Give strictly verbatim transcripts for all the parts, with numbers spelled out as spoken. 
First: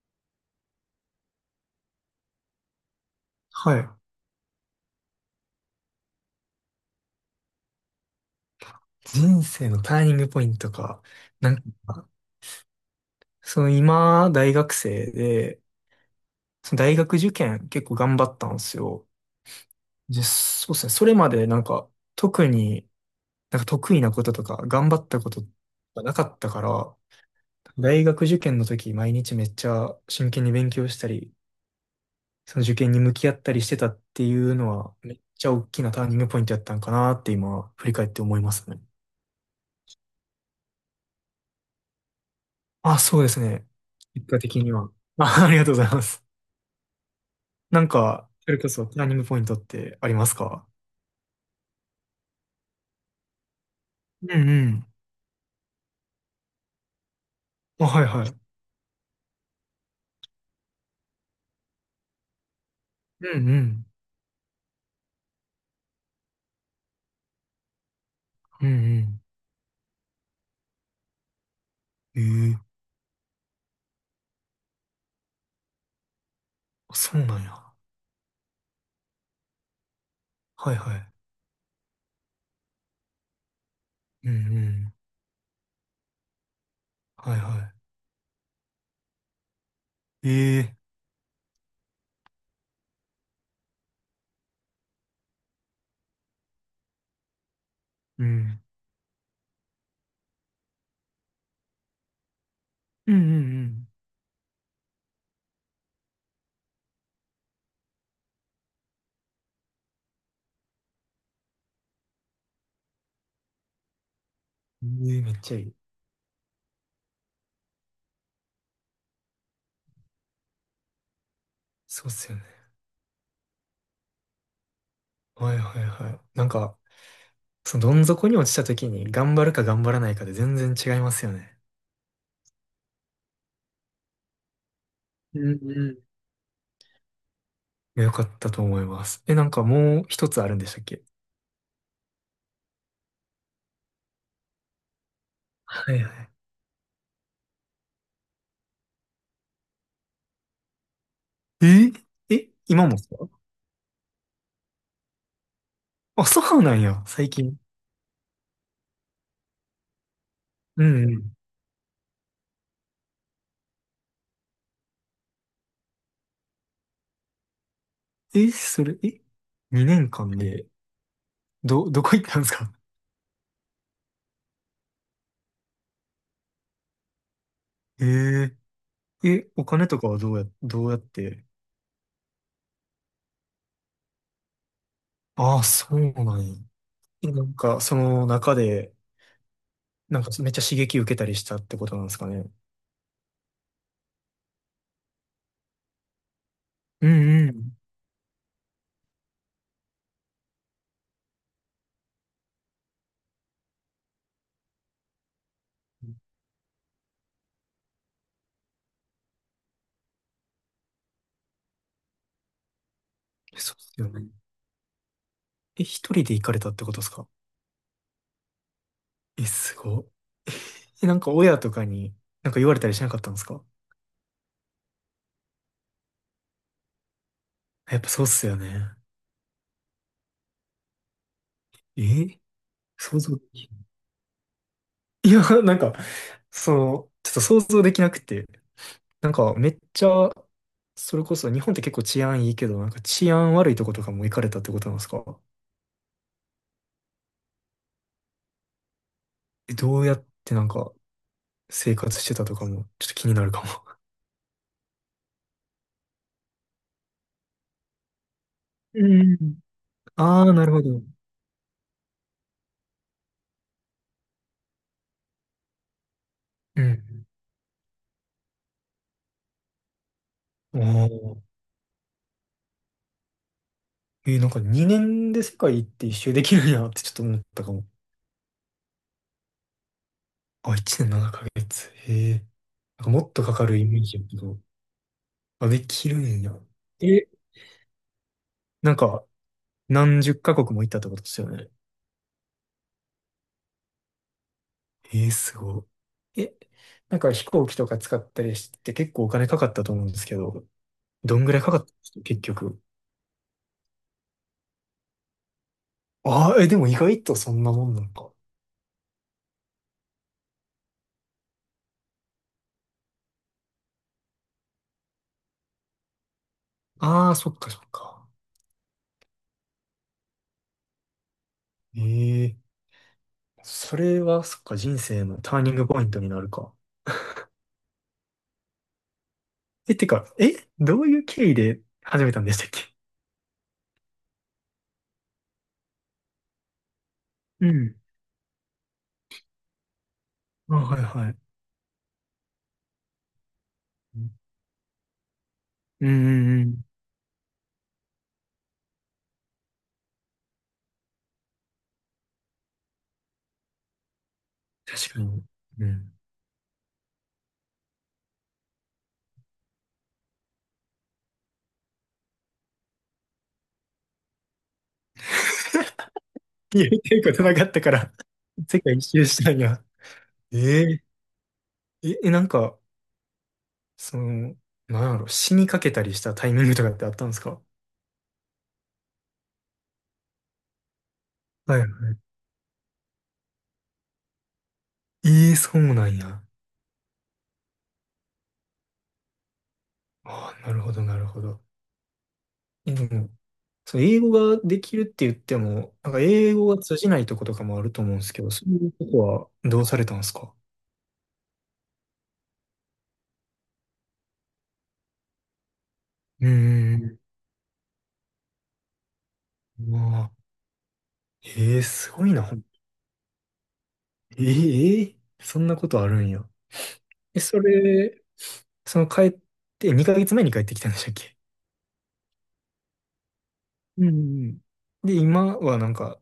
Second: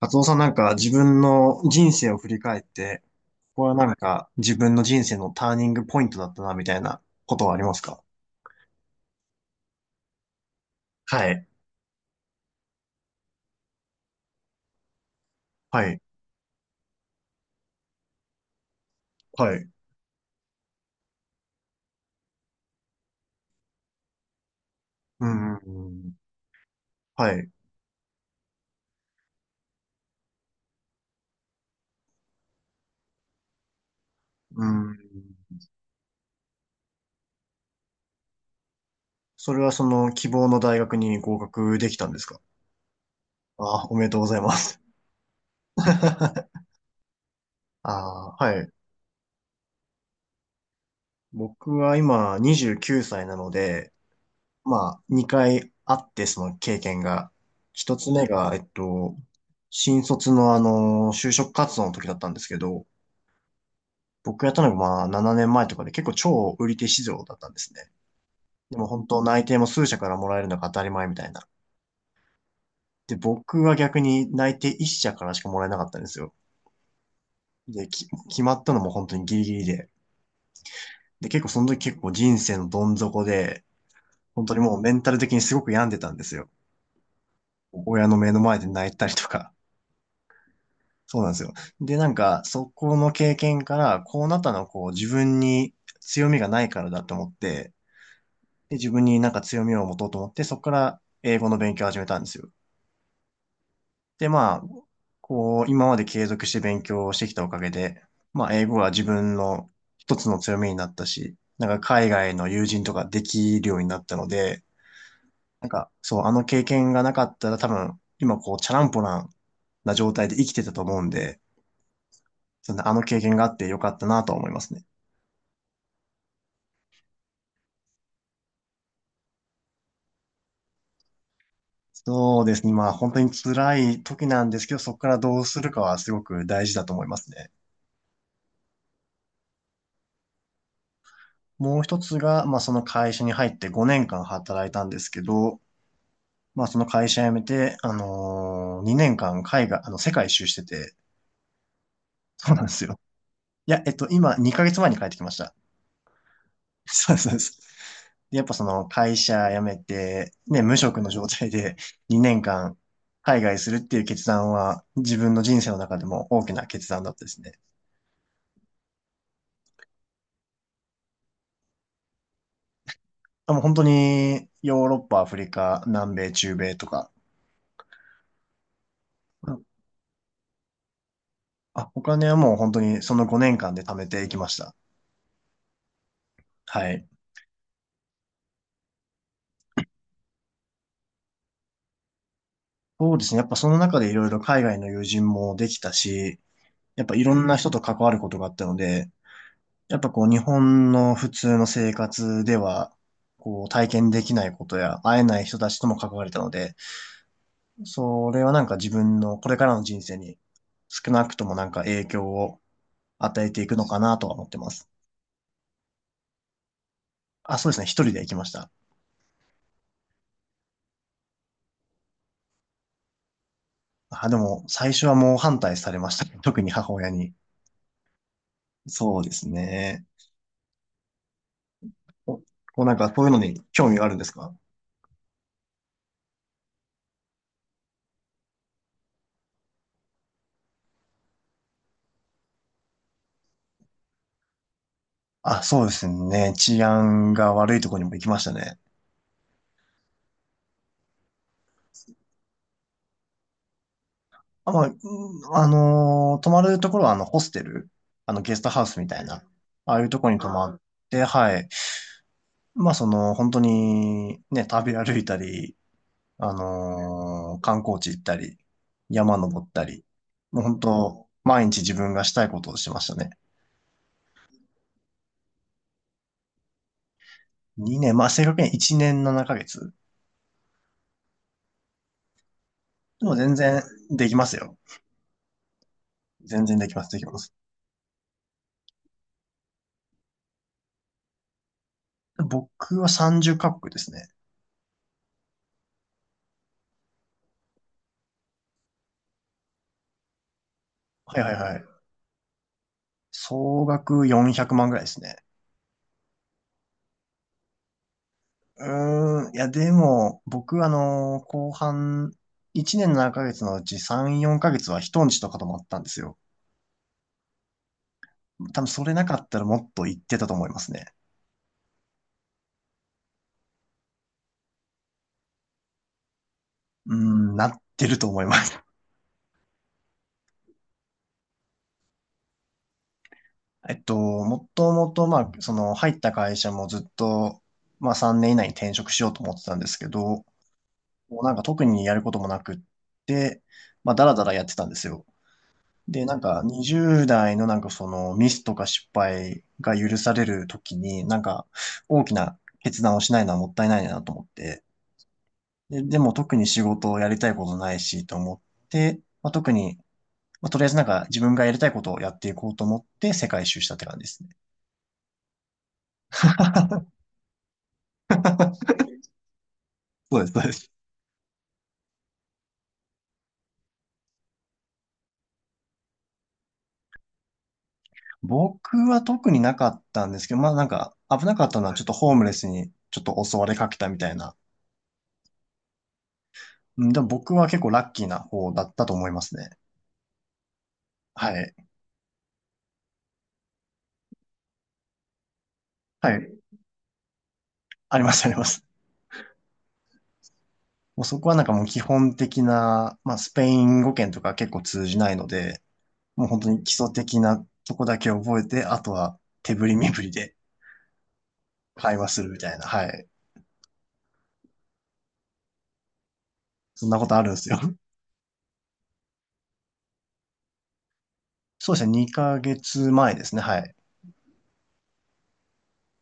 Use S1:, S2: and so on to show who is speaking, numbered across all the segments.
S1: カツオさんなんか自分の人生を振り返って、ここは
S2: はい。
S1: なんか自分の人生のターニングポイントだったな、みたいなことはありますか？
S2: 人生のターニングポイントか。
S1: はい。
S2: なんか、その今、大学生で、
S1: はい、
S2: その大学受験結構頑張ったんですよ。
S1: はい、
S2: で、そうですね。それまでなんか、特になんか得意なこととか、頑張った
S1: う
S2: こと
S1: ん、う
S2: がな
S1: ん
S2: かったから、
S1: はい、
S2: 大学受験の時、毎日めっちゃ真剣に勉強したり、その受験に向き合ったりしてたっていう
S1: う
S2: のは、
S1: ん。
S2: めっちゃ大きなターニングポイントやったんかなって今、振り返って思いますね。
S1: それはその希望の大学に合格できたんですか？
S2: あ、そうですね。
S1: あ、おめでとうご
S2: 結
S1: ざ
S2: 果
S1: いま
S2: 的に
S1: す。
S2: は。あ、ありがとうございます。なんか、
S1: あ、
S2: そ
S1: は
S2: れこ
S1: い。
S2: そプランニングポイントってありますか？
S1: 僕は今にじゅうきゅうさいなので、
S2: うんうん。
S1: まあ、にかいあって、その経験が。
S2: あ、
S1: 1
S2: はい
S1: つ
S2: は
S1: 目
S2: い。
S1: が、えっと、新卒のあの、就職活動の時だったんですけど、
S2: うんうん。
S1: 僕やったのがまあ、ななねんまえとかで結構超売り手市場だったんですね。
S2: う
S1: でも本
S2: ん
S1: 当内定も数社からもらえるのが当たり前みたいな。
S2: うん。ええ、
S1: で、僕は逆に内定いっしゃ社からしかもらえなかったんですよ。
S2: あ、そうなんや。
S1: で、き、決まったのも本当にギリギリで。
S2: はいはい。
S1: で、結構その時結構人生のどん底で、
S2: うん
S1: 本当に
S2: う
S1: もうメ
S2: ん。
S1: ンタル的にすごく病んでたんですよ。
S2: はいは
S1: 親の目の前で泣いたりとか。
S2: い。ええ、
S1: そうなんですよ。で、なんか、そこの経験から、こうなったのはこう自分に強みがないからだと思って、
S2: うん。
S1: で、自分になんか強みを持とうと思って、そこから英語の勉強を始めたんですよ。
S2: うんうん
S1: で、まあ、こう、今まで継続して勉強をしてきたおかげで、まあ、英語は自分の一つの強みになったし、なんか海外の友人とかできるようになったので、
S2: うん。ええ、めっちゃい
S1: なん
S2: い。
S1: か、そう、あの経験がなかったら多分、今こう、チャランポランな状態で生きてたと思うんで、
S2: そうっすよね。
S1: そんなあの経験があってよかったなと思いますね。
S2: はいはいはい。なんか、そのどん底に落ちた時に頑張るか頑張らないかで全然違いますよね。
S1: そうですね。まあ本当に辛い時なんですけど、そこからど
S2: う
S1: う
S2: ん
S1: するか
S2: うん。
S1: は
S2: い
S1: すごく大事だと思いますね。
S2: や、よかったと思います。え、なんかもう一つあるんでしたっけ？
S1: もう一つが、まあその会社に入ってごねんかん働いたんですけど、
S2: はいはい。
S1: まあその会社辞めて、あのー、にねんかん海外、あの、世界一周してて、
S2: ええ、
S1: そうなんです
S2: 今も
S1: よ。
S2: ですか？
S1: いや、えっと、今にかげつまえに帰ってきました。
S2: あ、そうなん や、
S1: そうです、
S2: 最
S1: そうです。
S2: 近。
S1: でやっぱその会社辞めて、ね、無
S2: う
S1: 職
S2: ん
S1: の
S2: う
S1: 状
S2: ん。
S1: 態でにねんかん海外するっていう決断は自分の人生の中でも大きな決断だったですね。
S2: え、それ、え、にねんかんで、ど、どこ行ったんですか？
S1: あ、もう本当にヨーロッパ、アフリカ、南米、中米とか。
S2: え、え
S1: う
S2: え、お
S1: ん。
S2: 金とかはどうや、どうやって。
S1: あ、お金はもう本当にそのごねんかんで貯めていきました。
S2: ああ、そうなんや。
S1: はい。
S2: え、なんか、その中で、なんかめっちゃ刺激受けたりしたってことなんですかね。
S1: そうですね。やっぱその中でいろいろ海外の友人もできたし、や
S2: う
S1: っぱいろ
S2: ん
S1: ん
S2: う
S1: な人
S2: ん。
S1: と関わることがあったので、やっぱこう日本の普通の生活では、こう体験できないことや会えない人たちとも関われたので、それはなんか自分のこれからの人生に少なくともなんか影響を与えてい
S2: そ
S1: く
S2: うで
S1: のか
S2: すよ
S1: な
S2: ね。
S1: とは思ってます。
S2: え、一人で行かれたってことですか？
S1: あ、そうですね。一人で行きました。
S2: え、すごっ。え、なんか親とかに、なんか言われたりしなかったんですか？
S1: あ、でも、最初はもう反対されましたね。特に母親に。
S2: やっぱそうっすよね。
S1: そうですね。お
S2: え、
S1: こうなんか、
S2: 想
S1: そういう
S2: 像。
S1: のに興味があるんですか？
S2: いや、なんか、その、ちょっと想像できなくて、なんかめっちゃ、それこそ日本って結構治安いいけど、なんか治安悪いとことかも行かれたってことなんですか？
S1: あ、そうですね。治安が悪いところにも行きましたね。
S2: え、どうやってなんか生活してたとかもちょっと気になるかも。
S1: あ、まあ、うん、あのー泊まるところは、あの、ホステル、あの、ゲストハウス
S2: う
S1: みたいな、
S2: ん。
S1: ああいうところに
S2: あ
S1: 泊
S2: あ、な
S1: ま
S2: る
S1: っ
S2: ほど。
S1: て、はい。まあ、その、本当に、ね、旅歩いたり、あ
S2: うん。
S1: のー観光地行ったり、山登ったり、もう
S2: お
S1: 本当、
S2: ー。
S1: 毎日自分がしたいことをしましたね。
S2: えー、なんかにねんで世界って一周できるんやってちょっと思ったかも。
S1: にねん、まあ、正確にはいちねんななかげつ。
S2: あ、いちねんななかげつ。へえ。なんかも
S1: で
S2: っ
S1: も
S2: とか
S1: 全
S2: かる
S1: 然
S2: イメージや
S1: でき
S2: け
S1: ます
S2: ど。
S1: よ。
S2: あ、できるんや。
S1: 全然できます、でき
S2: え、
S1: ます。
S2: なんか、何十カ国も行ったってことですよね。
S1: 僕はさんじゅうカ国ですね。
S2: えー、すごい。え、なんか飛行機とか使ったりして結構お金かかったと思うんですけど、ど
S1: はい
S2: ん
S1: は
S2: ぐ
S1: い
S2: らいか
S1: は
S2: かったんで
S1: い。
S2: すか結局。
S1: 総額よんひゃくまんぐらいですね。
S2: ああ、え、でも意外とそんなもんなのか。
S1: うーん、いや、でも、僕、あの、後半、いちねんななかげつのうちさん、よんかげつは人んちとか泊まったんですよ。
S2: ああ、そっかそっか。
S1: 多分それなかったらもっと行ってたと思いますね。
S2: ええ、それはそっか、人生のターニングポイントになるか。
S1: うーん、なってると思います。
S2: え、てか、え、どういう経緯で始めたんでしたっけ？
S1: えっと、もともと、まあ、その、入った会社もずっと、
S2: うん。
S1: まあさんねん以内に転職しようと思ってたんですけど、
S2: あ、はいはい。
S1: もうなんか特にやることもなくって、まあ、
S2: う
S1: だ
S2: ん
S1: らだらやってたんですよ。
S2: う
S1: で、なん
S2: ん
S1: か
S2: うん。
S1: にじゅう代のなんかそのミスとか失敗が許される時に、なんか大きな決断をしないのはもったいないなと思って、
S2: 確かに。う
S1: で、
S2: ん。
S1: でも特に仕事をやりたいことないしと思って、まあ、特に、まあ、とりあえずなんか自分がやりたいことをやっていこうと思って世界一周したって感じですね。
S2: いや、言っていう ことなかったから、世界一周したんや。
S1: そうです、そうです。
S2: え、ええ、え、なんか、その、なんやろ、死にかけたりしたタイミングとかってあったんですか？
S1: 僕は特になかったんですけど、まあなんか危なかっ
S2: は
S1: た
S2: いは
S1: のはちょっと
S2: い。
S1: ホームレスにちょっと襲われかけたみたいな。
S2: ええ、そうなんや。
S1: うん。でも僕は結構ラッキーな方だったと思いますね。
S2: ああ、なるほど、なるほど。
S1: はい。
S2: え、でも、その英語ができるって言っても、なんか
S1: は
S2: 英
S1: い。
S2: 語が通じないとことかもあると思う
S1: あ
S2: ん
S1: り
S2: で
S1: ま
S2: すけ
S1: す、あ
S2: ど、
S1: りま
S2: そう
S1: す。
S2: いうとこはどうされたんですか？
S1: もうそこはなんかもう基本的な、まあスペイン語圏とか結構通じないので、
S2: う
S1: もう本当に基
S2: ー
S1: 礎
S2: ん。
S1: 的なとこだけ覚えて、あとは手振り身
S2: ま
S1: 振り
S2: あ、
S1: で
S2: ええ、す
S1: 会
S2: ご
S1: 話
S2: い
S1: す
S2: な。
S1: るみたいな。はい。
S2: ええ、ええ、そんなことあるんや。
S1: そんなこと
S2: え、
S1: あるん
S2: そ
S1: ですよ。
S2: れ、その帰って、にかげつまえに帰ってきたんでしたっけ？
S1: そうですね。にかげつまえですね。はい。
S2: うんうん。で、今はなんか、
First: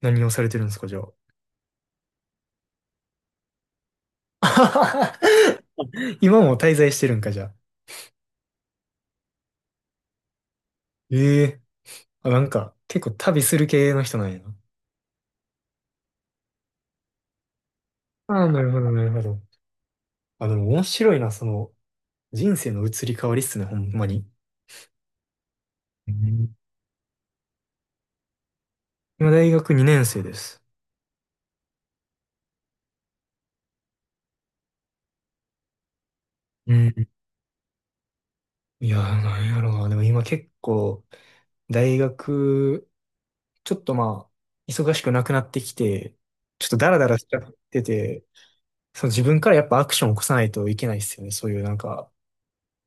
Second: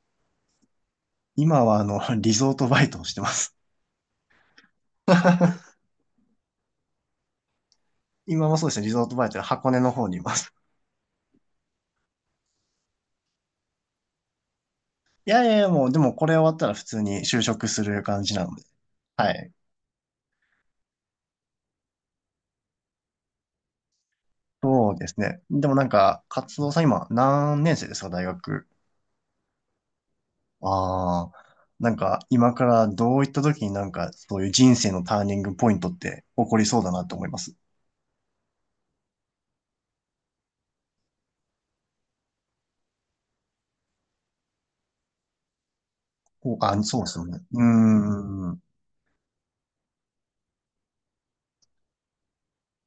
S2: 何をされてるんですか、じゃあ。
S1: 今はあの、リゾートバイトをしてます。
S2: 今も滞在してるんか、じゃあ。
S1: 今もそうですね。リゾートバイトで箱根の方にいます。
S2: ええ、あ、なんか、結構旅する系の人なんやな。
S1: いやいやいや、もうでもこれ終わったら普通に就職する感じ
S2: あ
S1: な
S2: あ、
S1: の
S2: な
S1: で。
S2: るほど、なるほ
S1: は
S2: ど。
S1: い。
S2: あ、でも面白いな、その、人生の移り変わりっすね、ほんまに。
S1: そうですね。でもなん
S2: う
S1: か、活
S2: ん、
S1: 動さん今何年生ですか、大学。
S2: 今、大学にねん生です。
S1: ああ、なんか今からどういった時になんかそういう人生のターニングポイントって起こり
S2: う
S1: そうだな
S2: ん。
S1: と思います。
S2: いやー、なんやろな。でも今結構、大学、ちょっとまあ、忙しくなくなってきて、
S1: お、
S2: ちょっと
S1: あ、
S2: ダラ
S1: そうで
S2: ダ
S1: す
S2: ラ
S1: よ
S2: しちゃ
S1: ね。
S2: っ
S1: うー
S2: てて、
S1: ん、う
S2: その自分からやっぱアクションを起こさないといけないっすよね。そういうなんか、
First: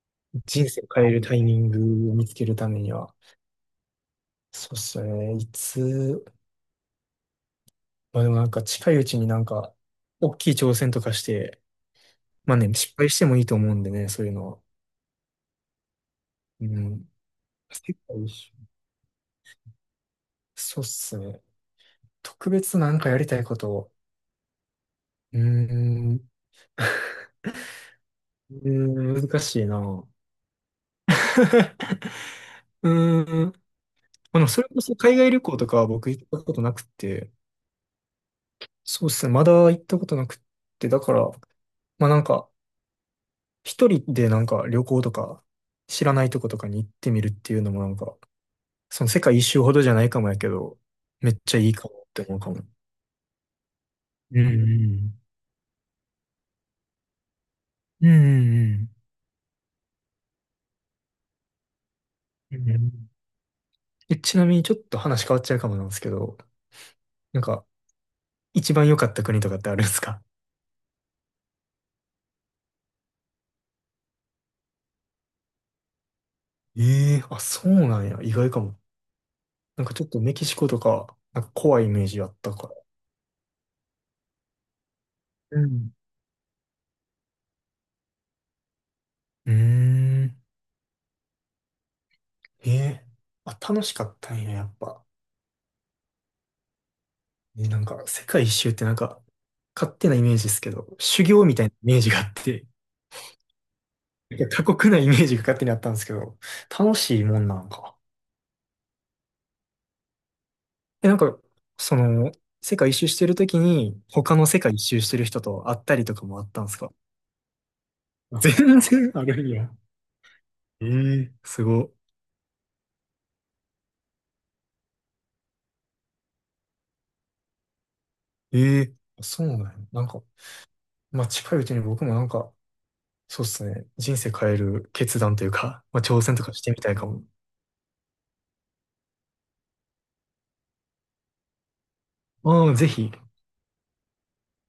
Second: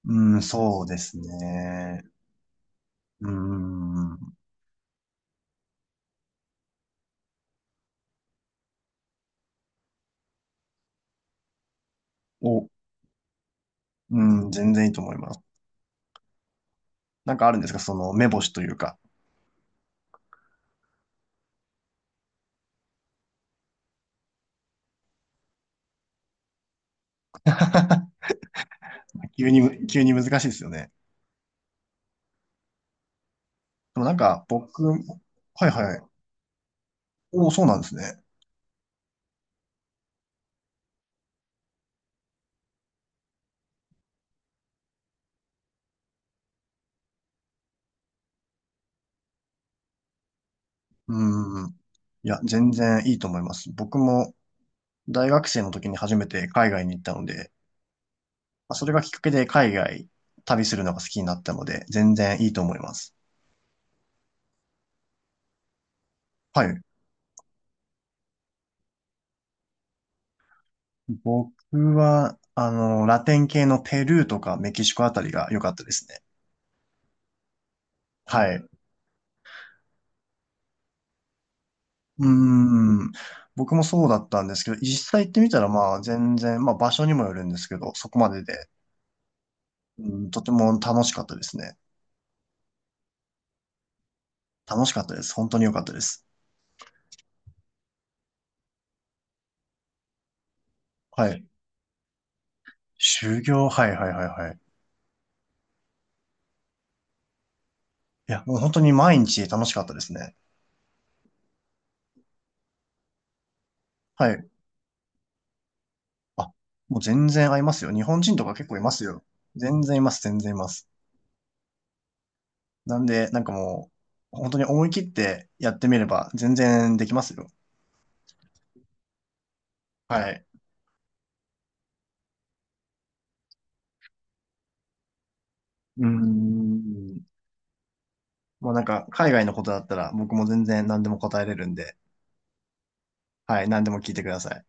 S1: ーん、
S2: 人生
S1: そ
S2: を
S1: うで
S2: 変え
S1: す
S2: るタイミン
S1: ね。
S2: グを見つけるためには、
S1: うーん、
S2: そうっすよね。いつ、まあでもなんか近いうちになんか、大きい挑戦とかして、ま
S1: お、
S2: あ
S1: う
S2: ね、失敗してもいいと思うんでね、
S1: ー
S2: そういうの
S1: ん、
S2: は。
S1: 全然いいと思います。
S2: うん。
S1: なんかあるんですか、
S2: 世
S1: その
S2: 界
S1: 目
S2: 一
S1: 星
S2: 周、
S1: というか。
S2: そうっすね。特別なんかやりたいことを。うーん。う ーん、難
S1: 急
S2: しい
S1: に、急
S2: な。
S1: に難しいですよね。
S2: うーん。
S1: でもなん
S2: あ
S1: か
S2: の、それこ
S1: 僕、
S2: そ
S1: は
S2: 海外旅行と
S1: い
S2: かは
S1: はい。
S2: 僕行ったことなくて、
S1: お、そうなんですね。
S2: そうっすね。まだ行ったことなくって、だから、まあなんか、一人でなんか旅行とか、知らないとことかに行ってみるっていうのもなんか、その世界一周ほどじゃないかもやけど、めっちゃ
S1: うん。
S2: いいかもって
S1: い
S2: 思
S1: や、
S2: うかも。
S1: 全然いいと思います。僕も
S2: うん
S1: 大学生の時に初めて海外に行ったので、
S2: うんう
S1: ま
S2: ん。う
S1: あそ
S2: ん
S1: れがきっかけで海外旅するのが好きになったので、全然いい
S2: う
S1: と
S2: ん
S1: 思
S2: う
S1: いま
S2: ん。
S1: す。
S2: え、ちなみにちょっと話変わっちゃうかもなんですけど、
S1: はい。
S2: なんか、一番良かった国とかってあるんですか？
S1: 僕は、あの、ラテン系のペルーとかメキシコあたりが良かったですね。
S2: ええー、あ、そうなんや。意外
S1: はい。
S2: か
S1: う
S2: も。なんかちょっとメキシコとか、なんか怖いイメージ
S1: ー
S2: あったから。
S1: ん。僕もそうだったんですけど、実際行ってみた
S2: う
S1: ら
S2: ん。
S1: まあ全然、まあ場所にもよるんですけど、そこまでで、
S2: うー
S1: うん、
S2: ん。
S1: とても楽しかったですね。
S2: ええ、あ、楽しかったんや、やっ
S1: 楽しか
S2: ぱ。
S1: ったです。本当に良かったです。
S2: ね、なんか、世界一周ってなんか、勝手なイメージですけど、修
S1: はい。
S2: 行みたいなイメージがあって、
S1: 修行、はいはいはい
S2: なん
S1: は
S2: か
S1: い。
S2: 過酷なイメージが勝手にあったんですけど、楽しいもんなんか。
S1: いや、もう本当に毎日楽しかったですね。
S2: え、なんか、その、世界一周してるときに、
S1: は
S2: 他の
S1: い。
S2: 世界一周してる人と会ったりとかもあ
S1: あ、
S2: ったんですか？
S1: もう全然合いますよ。日本人 とか結構
S2: 全
S1: います
S2: 然あ
S1: よ。
S2: るんや。
S1: 全然います、全然いま
S2: え
S1: す。
S2: え、すご。
S1: なんで、なんかもう、本当に思い切ってやってみれば全然できますよ。
S2: ええ、そうなんだよ。なん
S1: は
S2: か、
S1: い。
S2: まあ、近いうちに僕もなんか、そうっすね、人生変える決断というか、ま
S1: う
S2: あ、
S1: ー
S2: 挑戦とかしてみたいか
S1: ん。
S2: も。
S1: もうなんか、海外のことだったら僕も全然何でも答えれるんで、
S2: ああ、ぜひ。
S1: はい、何でも聞いてください。